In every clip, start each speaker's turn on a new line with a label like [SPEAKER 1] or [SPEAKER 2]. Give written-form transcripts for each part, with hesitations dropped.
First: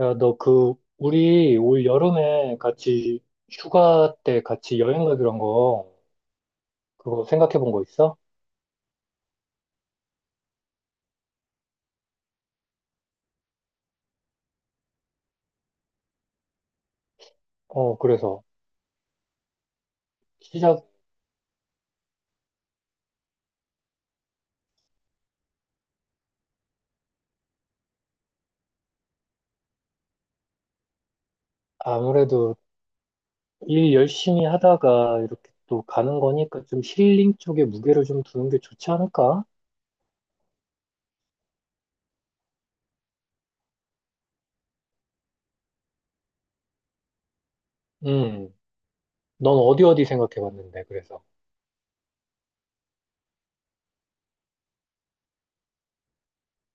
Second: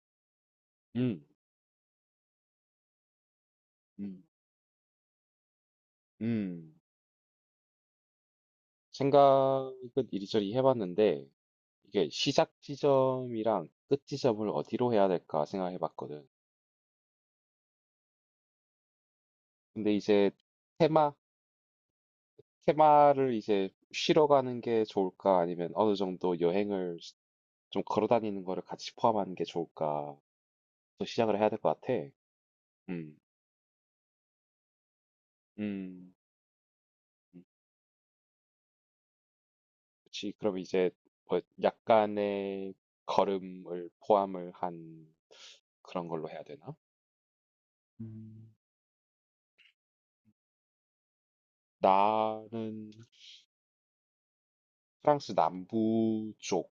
[SPEAKER 1] 야, 너 그,
[SPEAKER 2] 음.
[SPEAKER 1] 우리 올 여름에 같이 휴가
[SPEAKER 2] 음.
[SPEAKER 1] 때 같이 여행 가기로 한 거,
[SPEAKER 2] 음.
[SPEAKER 1] 그거 생각해 본 거 있어?
[SPEAKER 2] 생각은 이리저리 해 봤는데 이게 '시작 지점이랑 끝 지점을 어디로 해야 될까?' 생각해 봤거든.
[SPEAKER 1] 어, 그래서
[SPEAKER 2] 근데 이제
[SPEAKER 1] 시작,
[SPEAKER 2] 테마 테마를 이제 쉬러 가는 게 좋을까 아니면 어느 정도 여행을 좀 걸어 다니는 거를 같이 포함하는 게 좋을까 또 시작을 해야 될 것 같아.
[SPEAKER 1] 아무래도
[SPEAKER 2] 음.
[SPEAKER 1] 일 열심히 하다가 이렇게 또
[SPEAKER 2] 음.
[SPEAKER 1] 가는 거니까 좀 힐링
[SPEAKER 2] 음.
[SPEAKER 1] 쪽에 무게를 좀 두는 게 좋지 않을까?
[SPEAKER 2] 그치. 그럼 이제 뭐 약간의 걸음을 포함을 한 그런 걸로 해야 되나? 음.
[SPEAKER 1] 음, 넌 어디 어디 생각해 봤는데, 그래서.
[SPEAKER 2] 나는 프랑스 남부 쪽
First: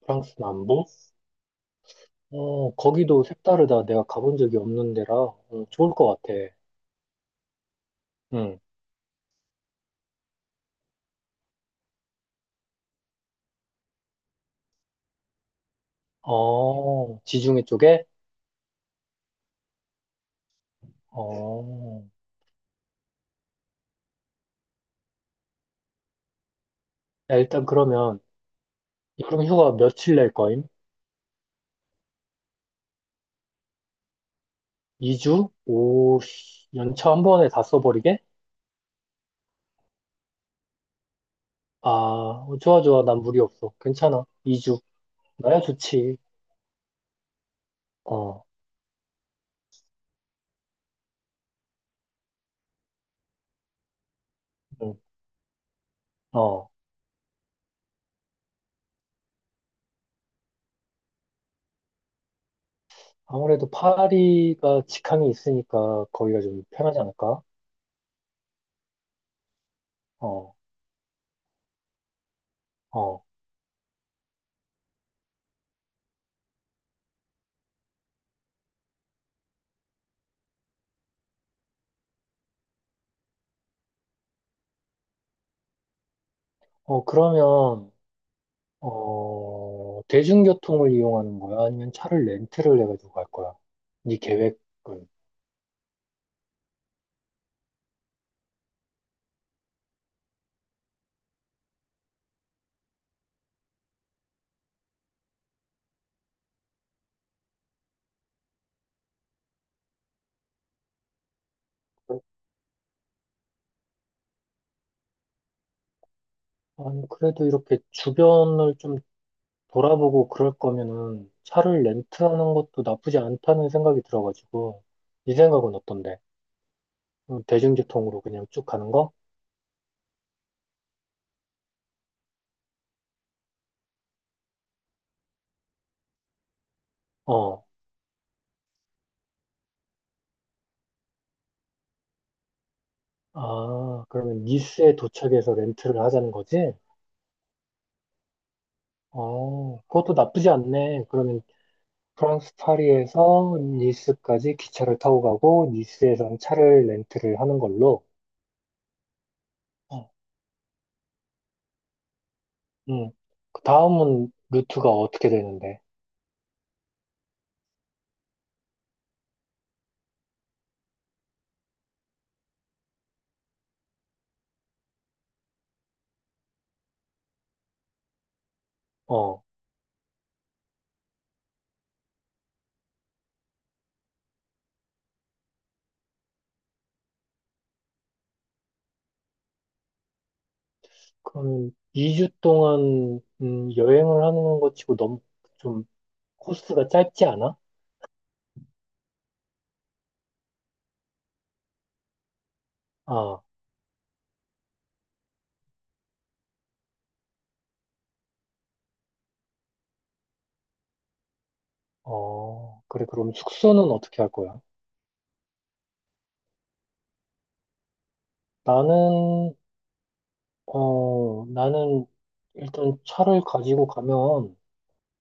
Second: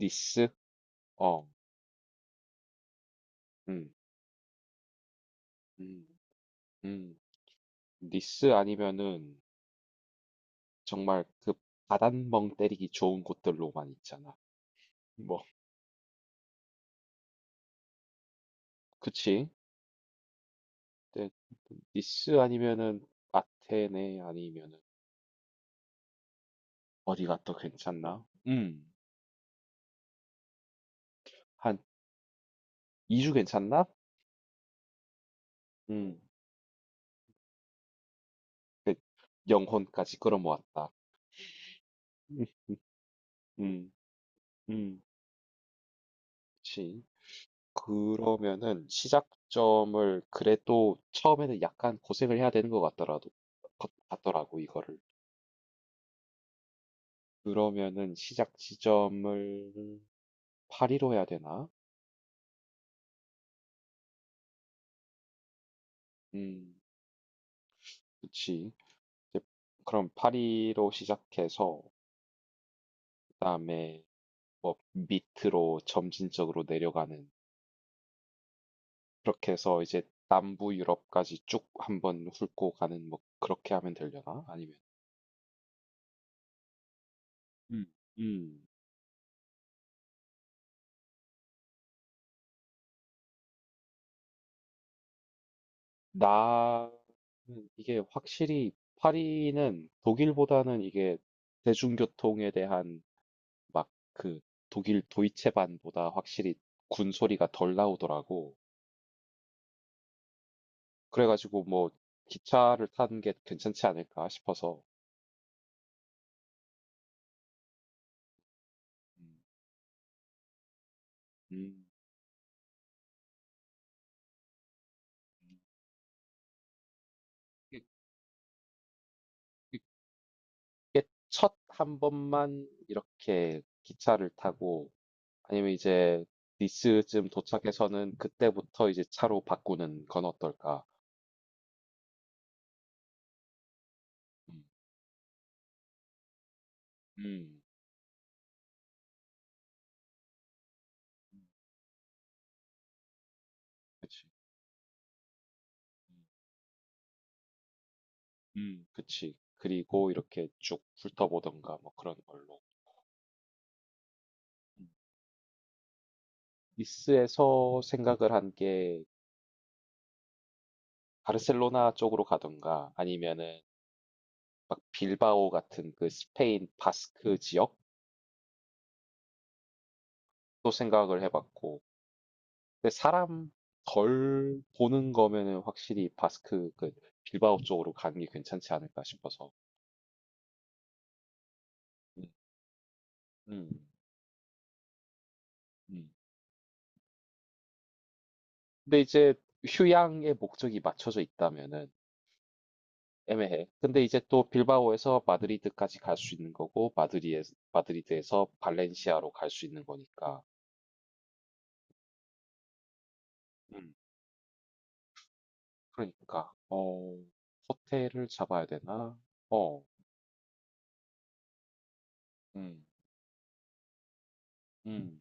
[SPEAKER 1] 프랑스 남부?
[SPEAKER 2] 어,
[SPEAKER 1] 어, 거기도 색다르다.
[SPEAKER 2] 음,
[SPEAKER 1] 내가 가본 적이 없는 데라, 좋을
[SPEAKER 2] 음.
[SPEAKER 1] 것 같아.
[SPEAKER 2] 음. 니스
[SPEAKER 1] 음,
[SPEAKER 2] 아니면은 정말 그 바닷멍 때리기 좋은 곳들로만 있잖아. 뭐,
[SPEAKER 1] 어, 지중해 쪽에?
[SPEAKER 2] 그치? 근데
[SPEAKER 1] 어,
[SPEAKER 2] 니스 아니면은 아테네 아니면은
[SPEAKER 1] 야,
[SPEAKER 2] 어디가 더
[SPEAKER 1] 일단 그러면,
[SPEAKER 2] 괜찮나?
[SPEAKER 1] 여름휴가 며칠 낼 거임?
[SPEAKER 2] 한 2주 괜찮나?
[SPEAKER 1] 2주?
[SPEAKER 2] 음,
[SPEAKER 1] 오, 씨, 연차 한 번에 다 써버리게?
[SPEAKER 2] 그 영혼까지 끌어모았다.
[SPEAKER 1] 아,
[SPEAKER 2] 음,
[SPEAKER 1] 어, 좋아, 좋아. 난 무리 없어.
[SPEAKER 2] 음,
[SPEAKER 1] 괜찮아. 2주.
[SPEAKER 2] 음,
[SPEAKER 1] 나야 좋지.
[SPEAKER 2] 그치.
[SPEAKER 1] 어,
[SPEAKER 2] 그러면은 시작점을 그래도 처음에는 약간 고생을 해야 되는 것 같더라도 같더라고
[SPEAKER 1] 응,
[SPEAKER 2] 이거를.
[SPEAKER 1] 어.
[SPEAKER 2] 그러면은 시작 지점을 파리로 해야 되나?
[SPEAKER 1] 아무래도 파리가 직항이 있으니까 거기가 좀
[SPEAKER 2] 음,
[SPEAKER 1] 편하지 않을까?
[SPEAKER 2] 그치. 이제 그럼
[SPEAKER 1] 어,
[SPEAKER 2] 파리로 시작해서
[SPEAKER 1] 어.
[SPEAKER 2] 그다음에 뭐 밑으로 점진적으로 내려가는 그렇게 해서 이제 남부 유럽까지 쭉 한번 훑고 가는 뭐 그렇게 하면 되려나? 아니면
[SPEAKER 1] 어,
[SPEAKER 2] 음,
[SPEAKER 1] 그러면,
[SPEAKER 2] 음.
[SPEAKER 1] 어, 대중교통을 이용하는 거야? 아니면 차를 렌트를 해가지고 갈 거야? 네 계획은?
[SPEAKER 2] 나는 이게 확실히 파리는 독일보다는 이게 대중교통에 대한 막 그 독일 도이체반보다 확실히 군 소리가 덜 나오더라고. 그래가지고 뭐 기차를 타는 게 괜찮지 않을까 싶어서.
[SPEAKER 1] 아니, 그래도 이렇게 주변을 좀
[SPEAKER 2] 음,
[SPEAKER 1] 돌아보고 그럴 거면은 차를
[SPEAKER 2] 음.
[SPEAKER 1] 렌트하는 것도 나쁘지 않다는 생각이 들어가지고, 이 생각은 어떤데?
[SPEAKER 2] 이게
[SPEAKER 1] 대중교통으로 그냥 쭉 가는 거?
[SPEAKER 2] 이게 첫 한 번만 이렇게 기차를 타고 아니면 이제 니스쯤
[SPEAKER 1] 어.
[SPEAKER 2] 도착해서는 그때부터 이제 차로 바꾸는 건 어떨까?
[SPEAKER 1] 아, 그러면
[SPEAKER 2] 음.
[SPEAKER 1] 니스에 도착해서 렌트를 하자는 거지?
[SPEAKER 2] 음.
[SPEAKER 1] 어, 그것도 나쁘지 않네. 그러면 프랑스 파리에서
[SPEAKER 2] 그치.
[SPEAKER 1] 니스까지 기차를 타고 가고,
[SPEAKER 2] 음.
[SPEAKER 1] 니스에선 차를 렌트를 하는 걸로.
[SPEAKER 2] 음. 그치. 그리고
[SPEAKER 1] 어.
[SPEAKER 2] 이렇게 쭉 훑어보던가 뭐 그런 걸로.
[SPEAKER 1] 음. 그 다음은
[SPEAKER 2] 음.
[SPEAKER 1] 루트가 어떻게 되는데?
[SPEAKER 2] 니스에서 생각을 한게 바르셀로나 쪽으로 가던가 아니면은 막 빌바오 같은 그 스페인 바스크 지역도
[SPEAKER 1] 어,
[SPEAKER 2] 생각을 해봤고. 근데 사람 덜 보는 거면은 확실히 바스크 그 빌바오 쪽으로 가는 게 괜찮지 않을까 싶어서.
[SPEAKER 1] 그럼
[SPEAKER 2] 음.
[SPEAKER 1] 2주 동안
[SPEAKER 2] 음.
[SPEAKER 1] 여행을 하는 것 치고 너무 좀
[SPEAKER 2] 음.
[SPEAKER 1] 코스가 짧지 않아?
[SPEAKER 2] 근데 이제 휴양의 목적이 맞춰져 있다면은
[SPEAKER 1] 아,
[SPEAKER 2] 애매해. 근데 이제 또 빌바오에서 마드리드까지 갈 수 있는 거고 마드리에 마드리드에서 발렌시아로 갈 수 있는 거니까.
[SPEAKER 1] 어, 그래, 그럼 숙소는
[SPEAKER 2] 음.
[SPEAKER 1] 어떻게 할 거야?
[SPEAKER 2] 그러니까 어 호텔을 잡아야 되나?
[SPEAKER 1] 나는,
[SPEAKER 2] 어.
[SPEAKER 1] 나는
[SPEAKER 2] 음.
[SPEAKER 1] 일단 차를 가지고 가면,
[SPEAKER 2] 음.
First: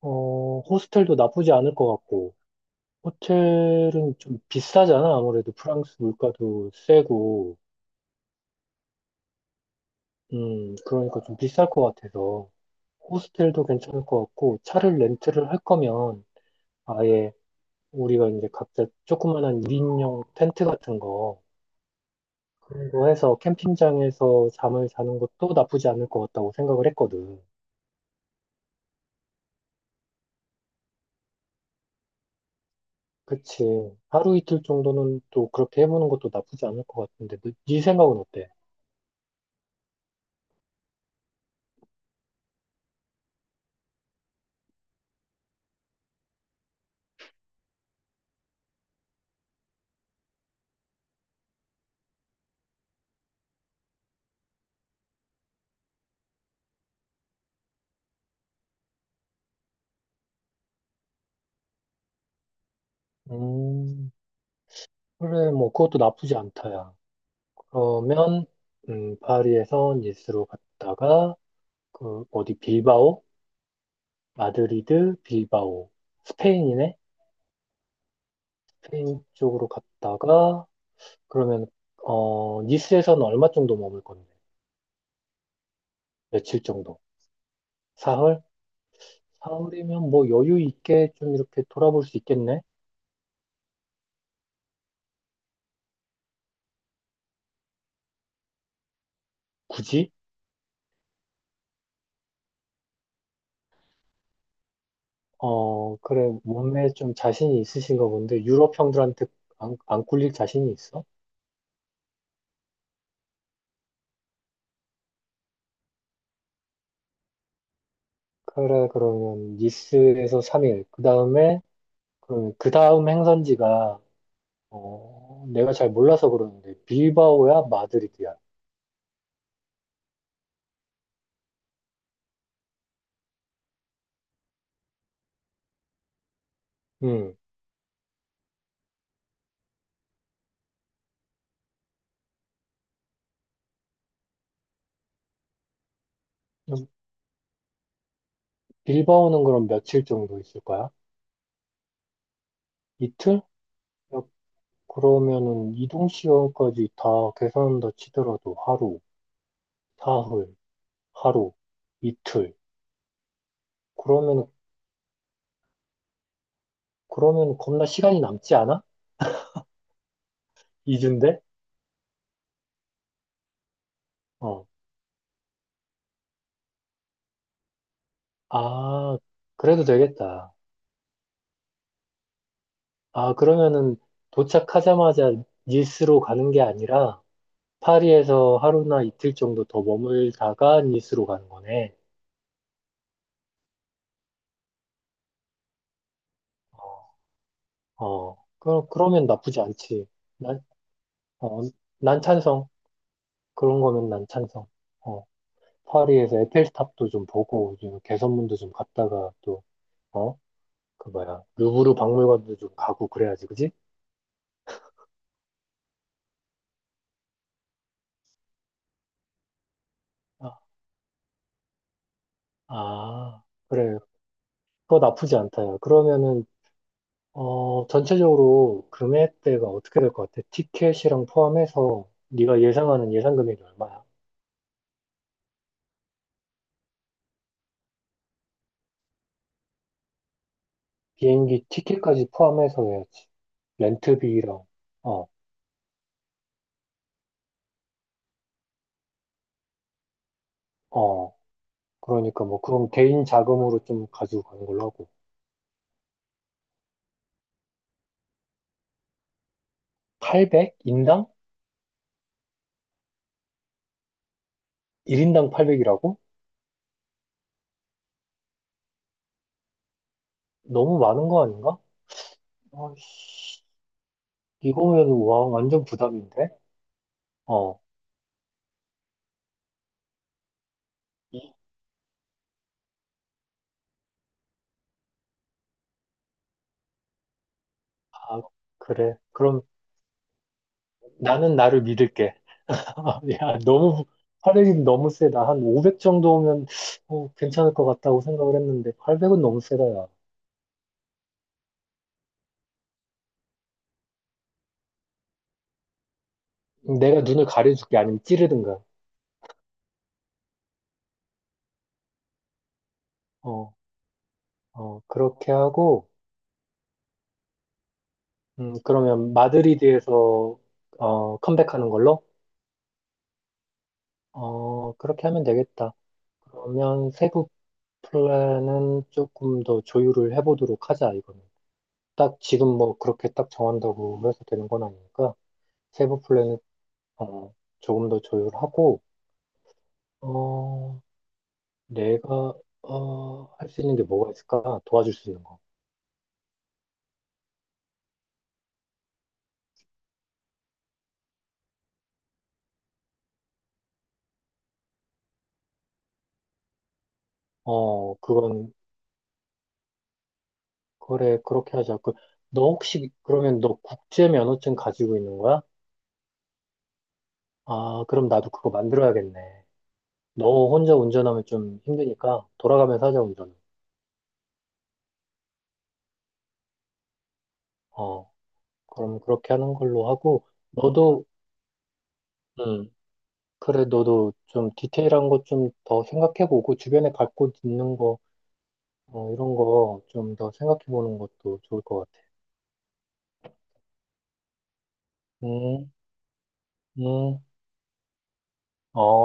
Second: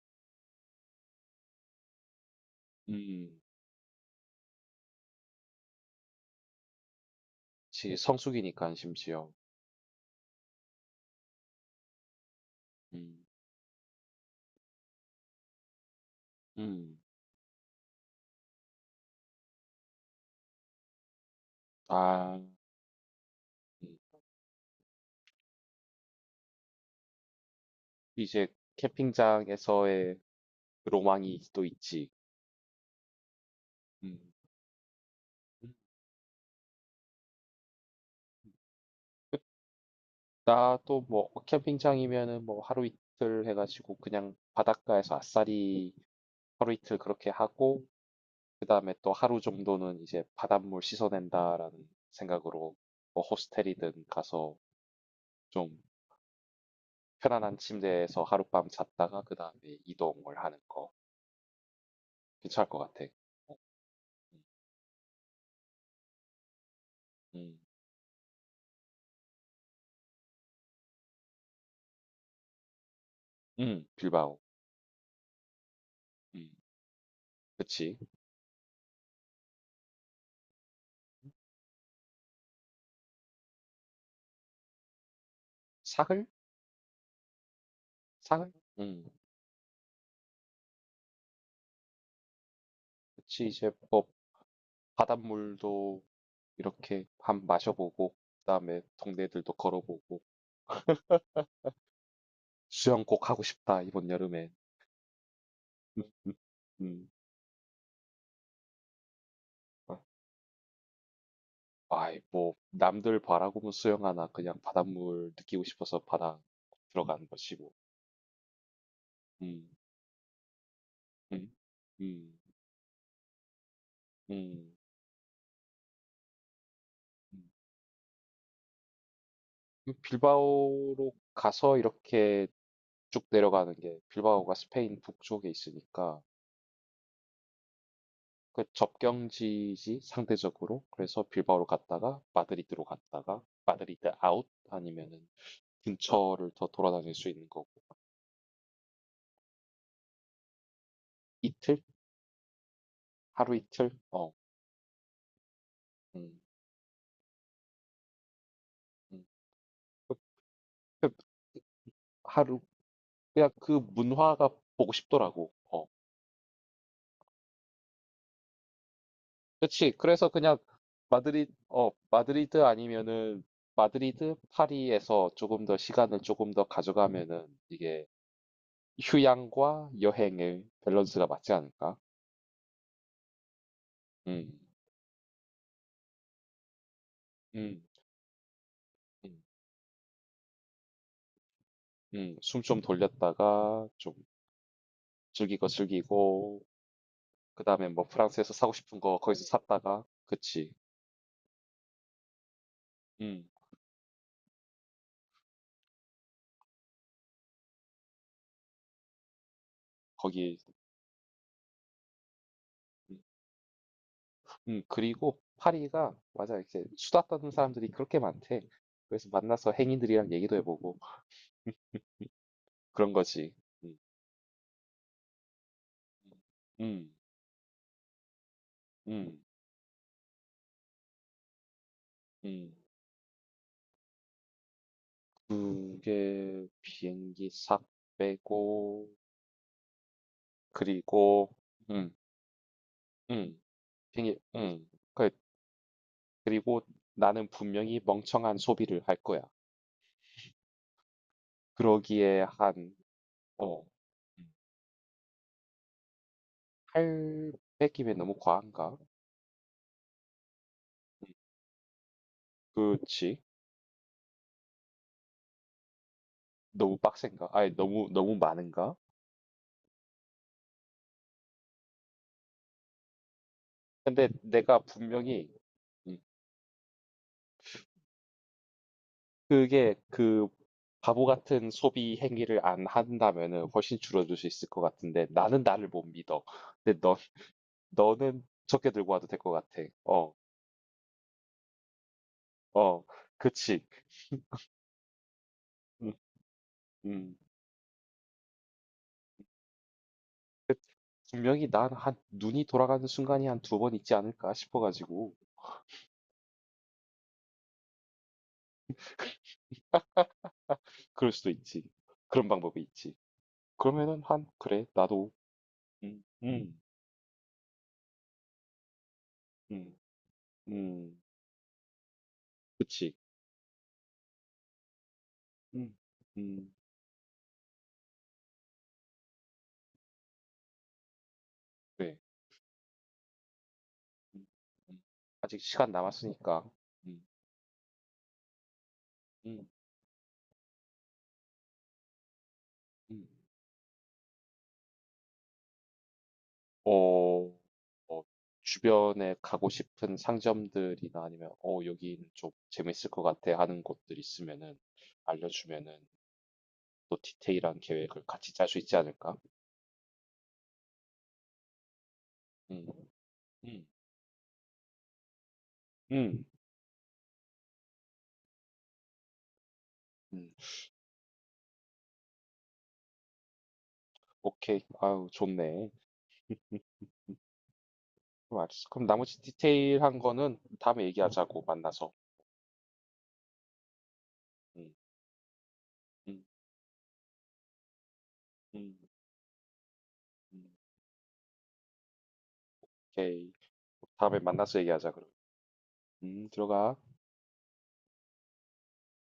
[SPEAKER 1] 어, 호스텔도 나쁘지 않을 것 같고,
[SPEAKER 2] 음.
[SPEAKER 1] 호텔은 좀 비싸잖아. 아무래도 프랑스 물가도 세고,
[SPEAKER 2] 지 성수기니까 심지어.
[SPEAKER 1] 그러니까 좀 비쌀 것 같아서,
[SPEAKER 2] 음.
[SPEAKER 1] 호스텔도 괜찮을 것 같고, 차를 렌트를 할 거면,
[SPEAKER 2] 음.
[SPEAKER 1] 아예 우리가 이제 각자 조그만한 1인용 텐트 같은 거,
[SPEAKER 2] 아.
[SPEAKER 1] 그런 거 해서
[SPEAKER 2] 음.
[SPEAKER 1] 캠핑장에서 잠을 자는 것도 나쁘지 않을 것 같다고 생각을 했거든.
[SPEAKER 2] 이제 캠핑장에서의 로망이 또 있지.
[SPEAKER 1] 그치.
[SPEAKER 2] 음.
[SPEAKER 1] 하루 이틀 정도는 또
[SPEAKER 2] 음.
[SPEAKER 1] 그렇게 해보는 것도 나쁘지 않을 것 같은데, 네 생각은 어때?
[SPEAKER 2] 나도 뭐 캠핑장이면은 뭐 하루 이틀 해가지고 그냥 바닷가에서 아싸리 하루 이틀 그렇게 하고 그다음에 또 하루 정도는 이제 바닷물 씻어낸다라는 생각으로 뭐 호스텔이든 가서 좀 편안한 침대에서 하룻밤 잤다가 그다음에 이동을 하는 거 괜찮을 것 같아. 어,
[SPEAKER 1] 음,
[SPEAKER 2] 음,
[SPEAKER 1] 그래, 뭐, 그것도 나쁘지 않다야.
[SPEAKER 2] 음,
[SPEAKER 1] 그러면, 파리에서 니스로 갔다가, 그, 어디, 빌바오?
[SPEAKER 2] 빌바오.
[SPEAKER 1] 마드리드, 빌바오.
[SPEAKER 2] 음,
[SPEAKER 1] 스페인이네?
[SPEAKER 2] 그치.
[SPEAKER 1] 스페인 쪽으로 갔다가, 그러면 니스에서는 얼마 정도 머물 건데?
[SPEAKER 2] 사흘?
[SPEAKER 1] 며칠 정도? 사흘?
[SPEAKER 2] 사흘? 음,
[SPEAKER 1] 사흘이면 뭐 여유 있게 좀 이렇게 돌아볼 수 있겠네?
[SPEAKER 2] 그치. 이제 뭐 바닷물도 이렇게 밥 마셔보고 그다음에 동네들도
[SPEAKER 1] 굳이?
[SPEAKER 2] 걸어보고 수영 꼭 하고 싶다 이번 여름에.
[SPEAKER 1] 어 그래 몸에
[SPEAKER 2] 음.
[SPEAKER 1] 좀 자신이 있으신가 본데 유럽 형들한테 안,
[SPEAKER 2] 아,
[SPEAKER 1] 안 꿀릴 자신이 있어?
[SPEAKER 2] 아이 뭐 남들 바라고면 수영하나 그냥 바닷물 느끼고 싶어서 바다 들어간 것이 고.
[SPEAKER 1] 그래 그러면
[SPEAKER 2] 음.
[SPEAKER 1] 니스에서 3일 그
[SPEAKER 2] 음.
[SPEAKER 1] 다음에
[SPEAKER 2] 음.
[SPEAKER 1] 그러면 그 다음 행선지가
[SPEAKER 2] 음.
[SPEAKER 1] 내가 잘 몰라서 그러는데
[SPEAKER 2] 음.
[SPEAKER 1] 빌바오야 마드리드야?
[SPEAKER 2] 그 빌바오로 가서 이렇게 쭉 내려가는 게 빌바오가 스페인 북쪽에 있으니까
[SPEAKER 1] 음
[SPEAKER 2] 그 접경지지 상대적으로 그래서 빌바오로 갔다가 마드리드로 갔다가 마드리드 아웃 아니면은 근처를 더 돌아다닐 수 있는 거고
[SPEAKER 1] 빌바오는 그럼 며칠 정도 있을 거야?
[SPEAKER 2] 이틀
[SPEAKER 1] 이틀?
[SPEAKER 2] 하루 이틀 어
[SPEAKER 1] 그러면은 이동
[SPEAKER 2] 음,
[SPEAKER 1] 시간까지 다 계산한다 치더라도 하루,
[SPEAKER 2] 음. 그-
[SPEAKER 1] 사흘,
[SPEAKER 2] 그
[SPEAKER 1] 하루, 이틀.
[SPEAKER 2] 하루 그냥 그
[SPEAKER 1] 그러면은
[SPEAKER 2] 문화가 보고 싶더라고 어
[SPEAKER 1] 겁나 시간이 남지 않아?
[SPEAKER 2] 그렇지 그래서 그냥
[SPEAKER 1] 이주인데?
[SPEAKER 2] 마드리 어 마드리드 아니면은 마드리드
[SPEAKER 1] 어.
[SPEAKER 2] 파리에서 조금 더 시간을 조금 더 가져가면은 이게
[SPEAKER 1] 아, 그래도
[SPEAKER 2] 휴양과
[SPEAKER 1] 되겠다.
[SPEAKER 2] 여행의 밸런스가 맞지 않을까.
[SPEAKER 1] 아, 그러면은
[SPEAKER 2] 음.
[SPEAKER 1] 도착하자마자 니스로 가는 게 아니라
[SPEAKER 2] 음.
[SPEAKER 1] 파리에서 하루나 이틀
[SPEAKER 2] 음.
[SPEAKER 1] 정도 더 머물다가 니스로 가는 거네.
[SPEAKER 2] 숨 좀 돌렸다가 좀 즐길 거 즐기고 그다음에 뭐
[SPEAKER 1] 어,
[SPEAKER 2] 프랑스에서 사고 싶은 거
[SPEAKER 1] 그러면
[SPEAKER 2] 거기서
[SPEAKER 1] 나쁘지
[SPEAKER 2] 샀다가
[SPEAKER 1] 않지. 난,
[SPEAKER 2] 그치.
[SPEAKER 1] 어, 난 찬성.
[SPEAKER 2] 음,
[SPEAKER 1] 그런 거면 난 찬성. 어. 파리에서 에펠탑도 좀 보고 좀 개선문도 좀 갔다가 또 어?
[SPEAKER 2] 거기
[SPEAKER 1] 그 뭐야 루브르 박물관도 좀 가고
[SPEAKER 2] 음,
[SPEAKER 1] 그래야지 그지?
[SPEAKER 2] 그리고 파리가 맞아 이렇게 수다 떠는 사람들이 그렇게 많대. 그래서 만나서 행인들이랑 얘기도
[SPEAKER 1] 아,
[SPEAKER 2] 해보고 그런
[SPEAKER 1] 아,
[SPEAKER 2] 거지. 음,
[SPEAKER 1] 그래 그거 나쁘지 않다요 그러면은
[SPEAKER 2] 음,
[SPEAKER 1] 전체적으로
[SPEAKER 2] 음,
[SPEAKER 1] 금액대가 어떻게 될 것 같아? 티켓이랑 포함해서 네가
[SPEAKER 2] 음.
[SPEAKER 1] 예상하는 예상 금액이 얼마야?
[SPEAKER 2] 그게 비행기 싹 빼고 그리고
[SPEAKER 1] 비행기
[SPEAKER 2] 음,
[SPEAKER 1] 티켓까지 포함해서 해야지
[SPEAKER 2] 음, 비행기
[SPEAKER 1] 렌트비랑 어
[SPEAKER 2] 그- 그리고 나는 분명히 멍청한 소비를 할 거야.
[SPEAKER 1] 어
[SPEAKER 2] 그러기에
[SPEAKER 1] 그러니까 뭐 그건
[SPEAKER 2] 한,
[SPEAKER 1] 개인
[SPEAKER 2] 어,
[SPEAKER 1] 자금으로 좀 가지고 가는 걸로 하고
[SPEAKER 2] 800이면 너무 과한가?
[SPEAKER 1] 800? 인당?
[SPEAKER 2] 그렇지.
[SPEAKER 1] 1인당 800이라고?
[SPEAKER 2] 너무 빡센가? 아니, 너무 많은가?
[SPEAKER 1] 너무 많은 거 아닌가? 아이씨,
[SPEAKER 2] 근데 내가
[SPEAKER 1] 이거에도 와,
[SPEAKER 2] 분명히
[SPEAKER 1] 완전
[SPEAKER 2] 음,
[SPEAKER 1] 부담인데? 어.
[SPEAKER 2] 그게 그 바보
[SPEAKER 1] 이-
[SPEAKER 2] 같은 소비 행위를 안 한다면은 훨씬 줄어들 수 있을 것 같은데 나는 나를 못 믿어. 근데
[SPEAKER 1] 아,
[SPEAKER 2] 너는 적게 들고
[SPEAKER 1] 그래.
[SPEAKER 2] 와도 될 것
[SPEAKER 1] 그럼
[SPEAKER 2] 같아. 어,
[SPEAKER 1] 나는 나를 믿을게.
[SPEAKER 2] 어,
[SPEAKER 1] 야,
[SPEAKER 2] 그치.
[SPEAKER 1] 화력이 너무 세다. 한 500
[SPEAKER 2] 음,
[SPEAKER 1] 정도면
[SPEAKER 2] 음.
[SPEAKER 1] 괜찮을 것 같다고 생각을 했는데, 800은 너무 세다, 야.
[SPEAKER 2] 그- 분명히 난 한 눈이 돌아가는 순간이 한 두 번 있지 않을까 싶어가지고.
[SPEAKER 1] 내가 눈을 가려줄게. 아니면 찌르든가.
[SPEAKER 2] 그럴 수도 있지. 그런 방법이 있지.
[SPEAKER 1] 어,
[SPEAKER 2] 그러면은 한 그래
[SPEAKER 1] 어,
[SPEAKER 2] 나도
[SPEAKER 1] 그렇게 하고,
[SPEAKER 2] 음, 음,
[SPEAKER 1] 그러면
[SPEAKER 2] 음,
[SPEAKER 1] 마드리드에서,
[SPEAKER 2] 음,
[SPEAKER 1] 어, 컴백하는 걸로?
[SPEAKER 2] 그치.
[SPEAKER 1] 어, 그렇게 하면 되겠다.
[SPEAKER 2] 음, 음,
[SPEAKER 1] 그러면 세부 플랜은 조금 더 조율을 해보도록 하자, 이거는.
[SPEAKER 2] 네.
[SPEAKER 1] 딱 지금 뭐 그렇게 딱 정한다고 해서
[SPEAKER 2] 음,
[SPEAKER 1] 되는 건
[SPEAKER 2] 음.
[SPEAKER 1] 아니니까,
[SPEAKER 2] 아직 시간
[SPEAKER 1] 세부 플랜은,
[SPEAKER 2] 남았으니까. 음,
[SPEAKER 1] 어, 조금 더 조율하고,
[SPEAKER 2] 음,
[SPEAKER 1] 어, 내가,
[SPEAKER 2] 음.
[SPEAKER 1] 할 수 있는 게 뭐가 있을까? 도와줄 수 있는 거.
[SPEAKER 2] 어, 어, 주변에 가고 싶은 상점들이나 아니면 어 여기는 좀 재밌을 것 같아 하는 곳들 있으면은 알려주면은 또 디테일한
[SPEAKER 1] 어,
[SPEAKER 2] 계획을 같이 짤
[SPEAKER 1] 그건,
[SPEAKER 2] 수 있지 않을까?
[SPEAKER 1] 그래, 그렇게 하자. 그, 너
[SPEAKER 2] 음,
[SPEAKER 1] 혹시, 그러면 너
[SPEAKER 2] 음,
[SPEAKER 1] 국제 면허증 가지고 있는 거야?
[SPEAKER 2] 음,
[SPEAKER 1] 아, 그럼 나도 그거 만들어야겠네.
[SPEAKER 2] 음.
[SPEAKER 1] 너 혼자 운전하면 좀 힘드니까, 돌아가면서 하자, 운전은.
[SPEAKER 2] 오케이. 아유, 좋네. 음.
[SPEAKER 1] 어,
[SPEAKER 2] 그럼 알았어. 그럼
[SPEAKER 1] 그럼
[SPEAKER 2] 나머지
[SPEAKER 1] 그렇게 하는 걸로
[SPEAKER 2] 디테일한
[SPEAKER 1] 하고,
[SPEAKER 2] 거는 다음에
[SPEAKER 1] 너도
[SPEAKER 2] 얘기하자고 만나서.
[SPEAKER 1] 음. 그래, 너도 좀
[SPEAKER 2] 음,
[SPEAKER 1] 디테일한 것 좀 더
[SPEAKER 2] 음,
[SPEAKER 1] 생각해보고, 주변에 갖고 있는 거,
[SPEAKER 2] 음,
[SPEAKER 1] 어, 이런 거 좀 더
[SPEAKER 2] 음.
[SPEAKER 1] 생각해보는 것도 좋을 것 같아.
[SPEAKER 2] 오케이. 다음에 만나서 얘기하자 그럼.
[SPEAKER 1] 음,
[SPEAKER 2] 들어가.
[SPEAKER 1] 음, 어.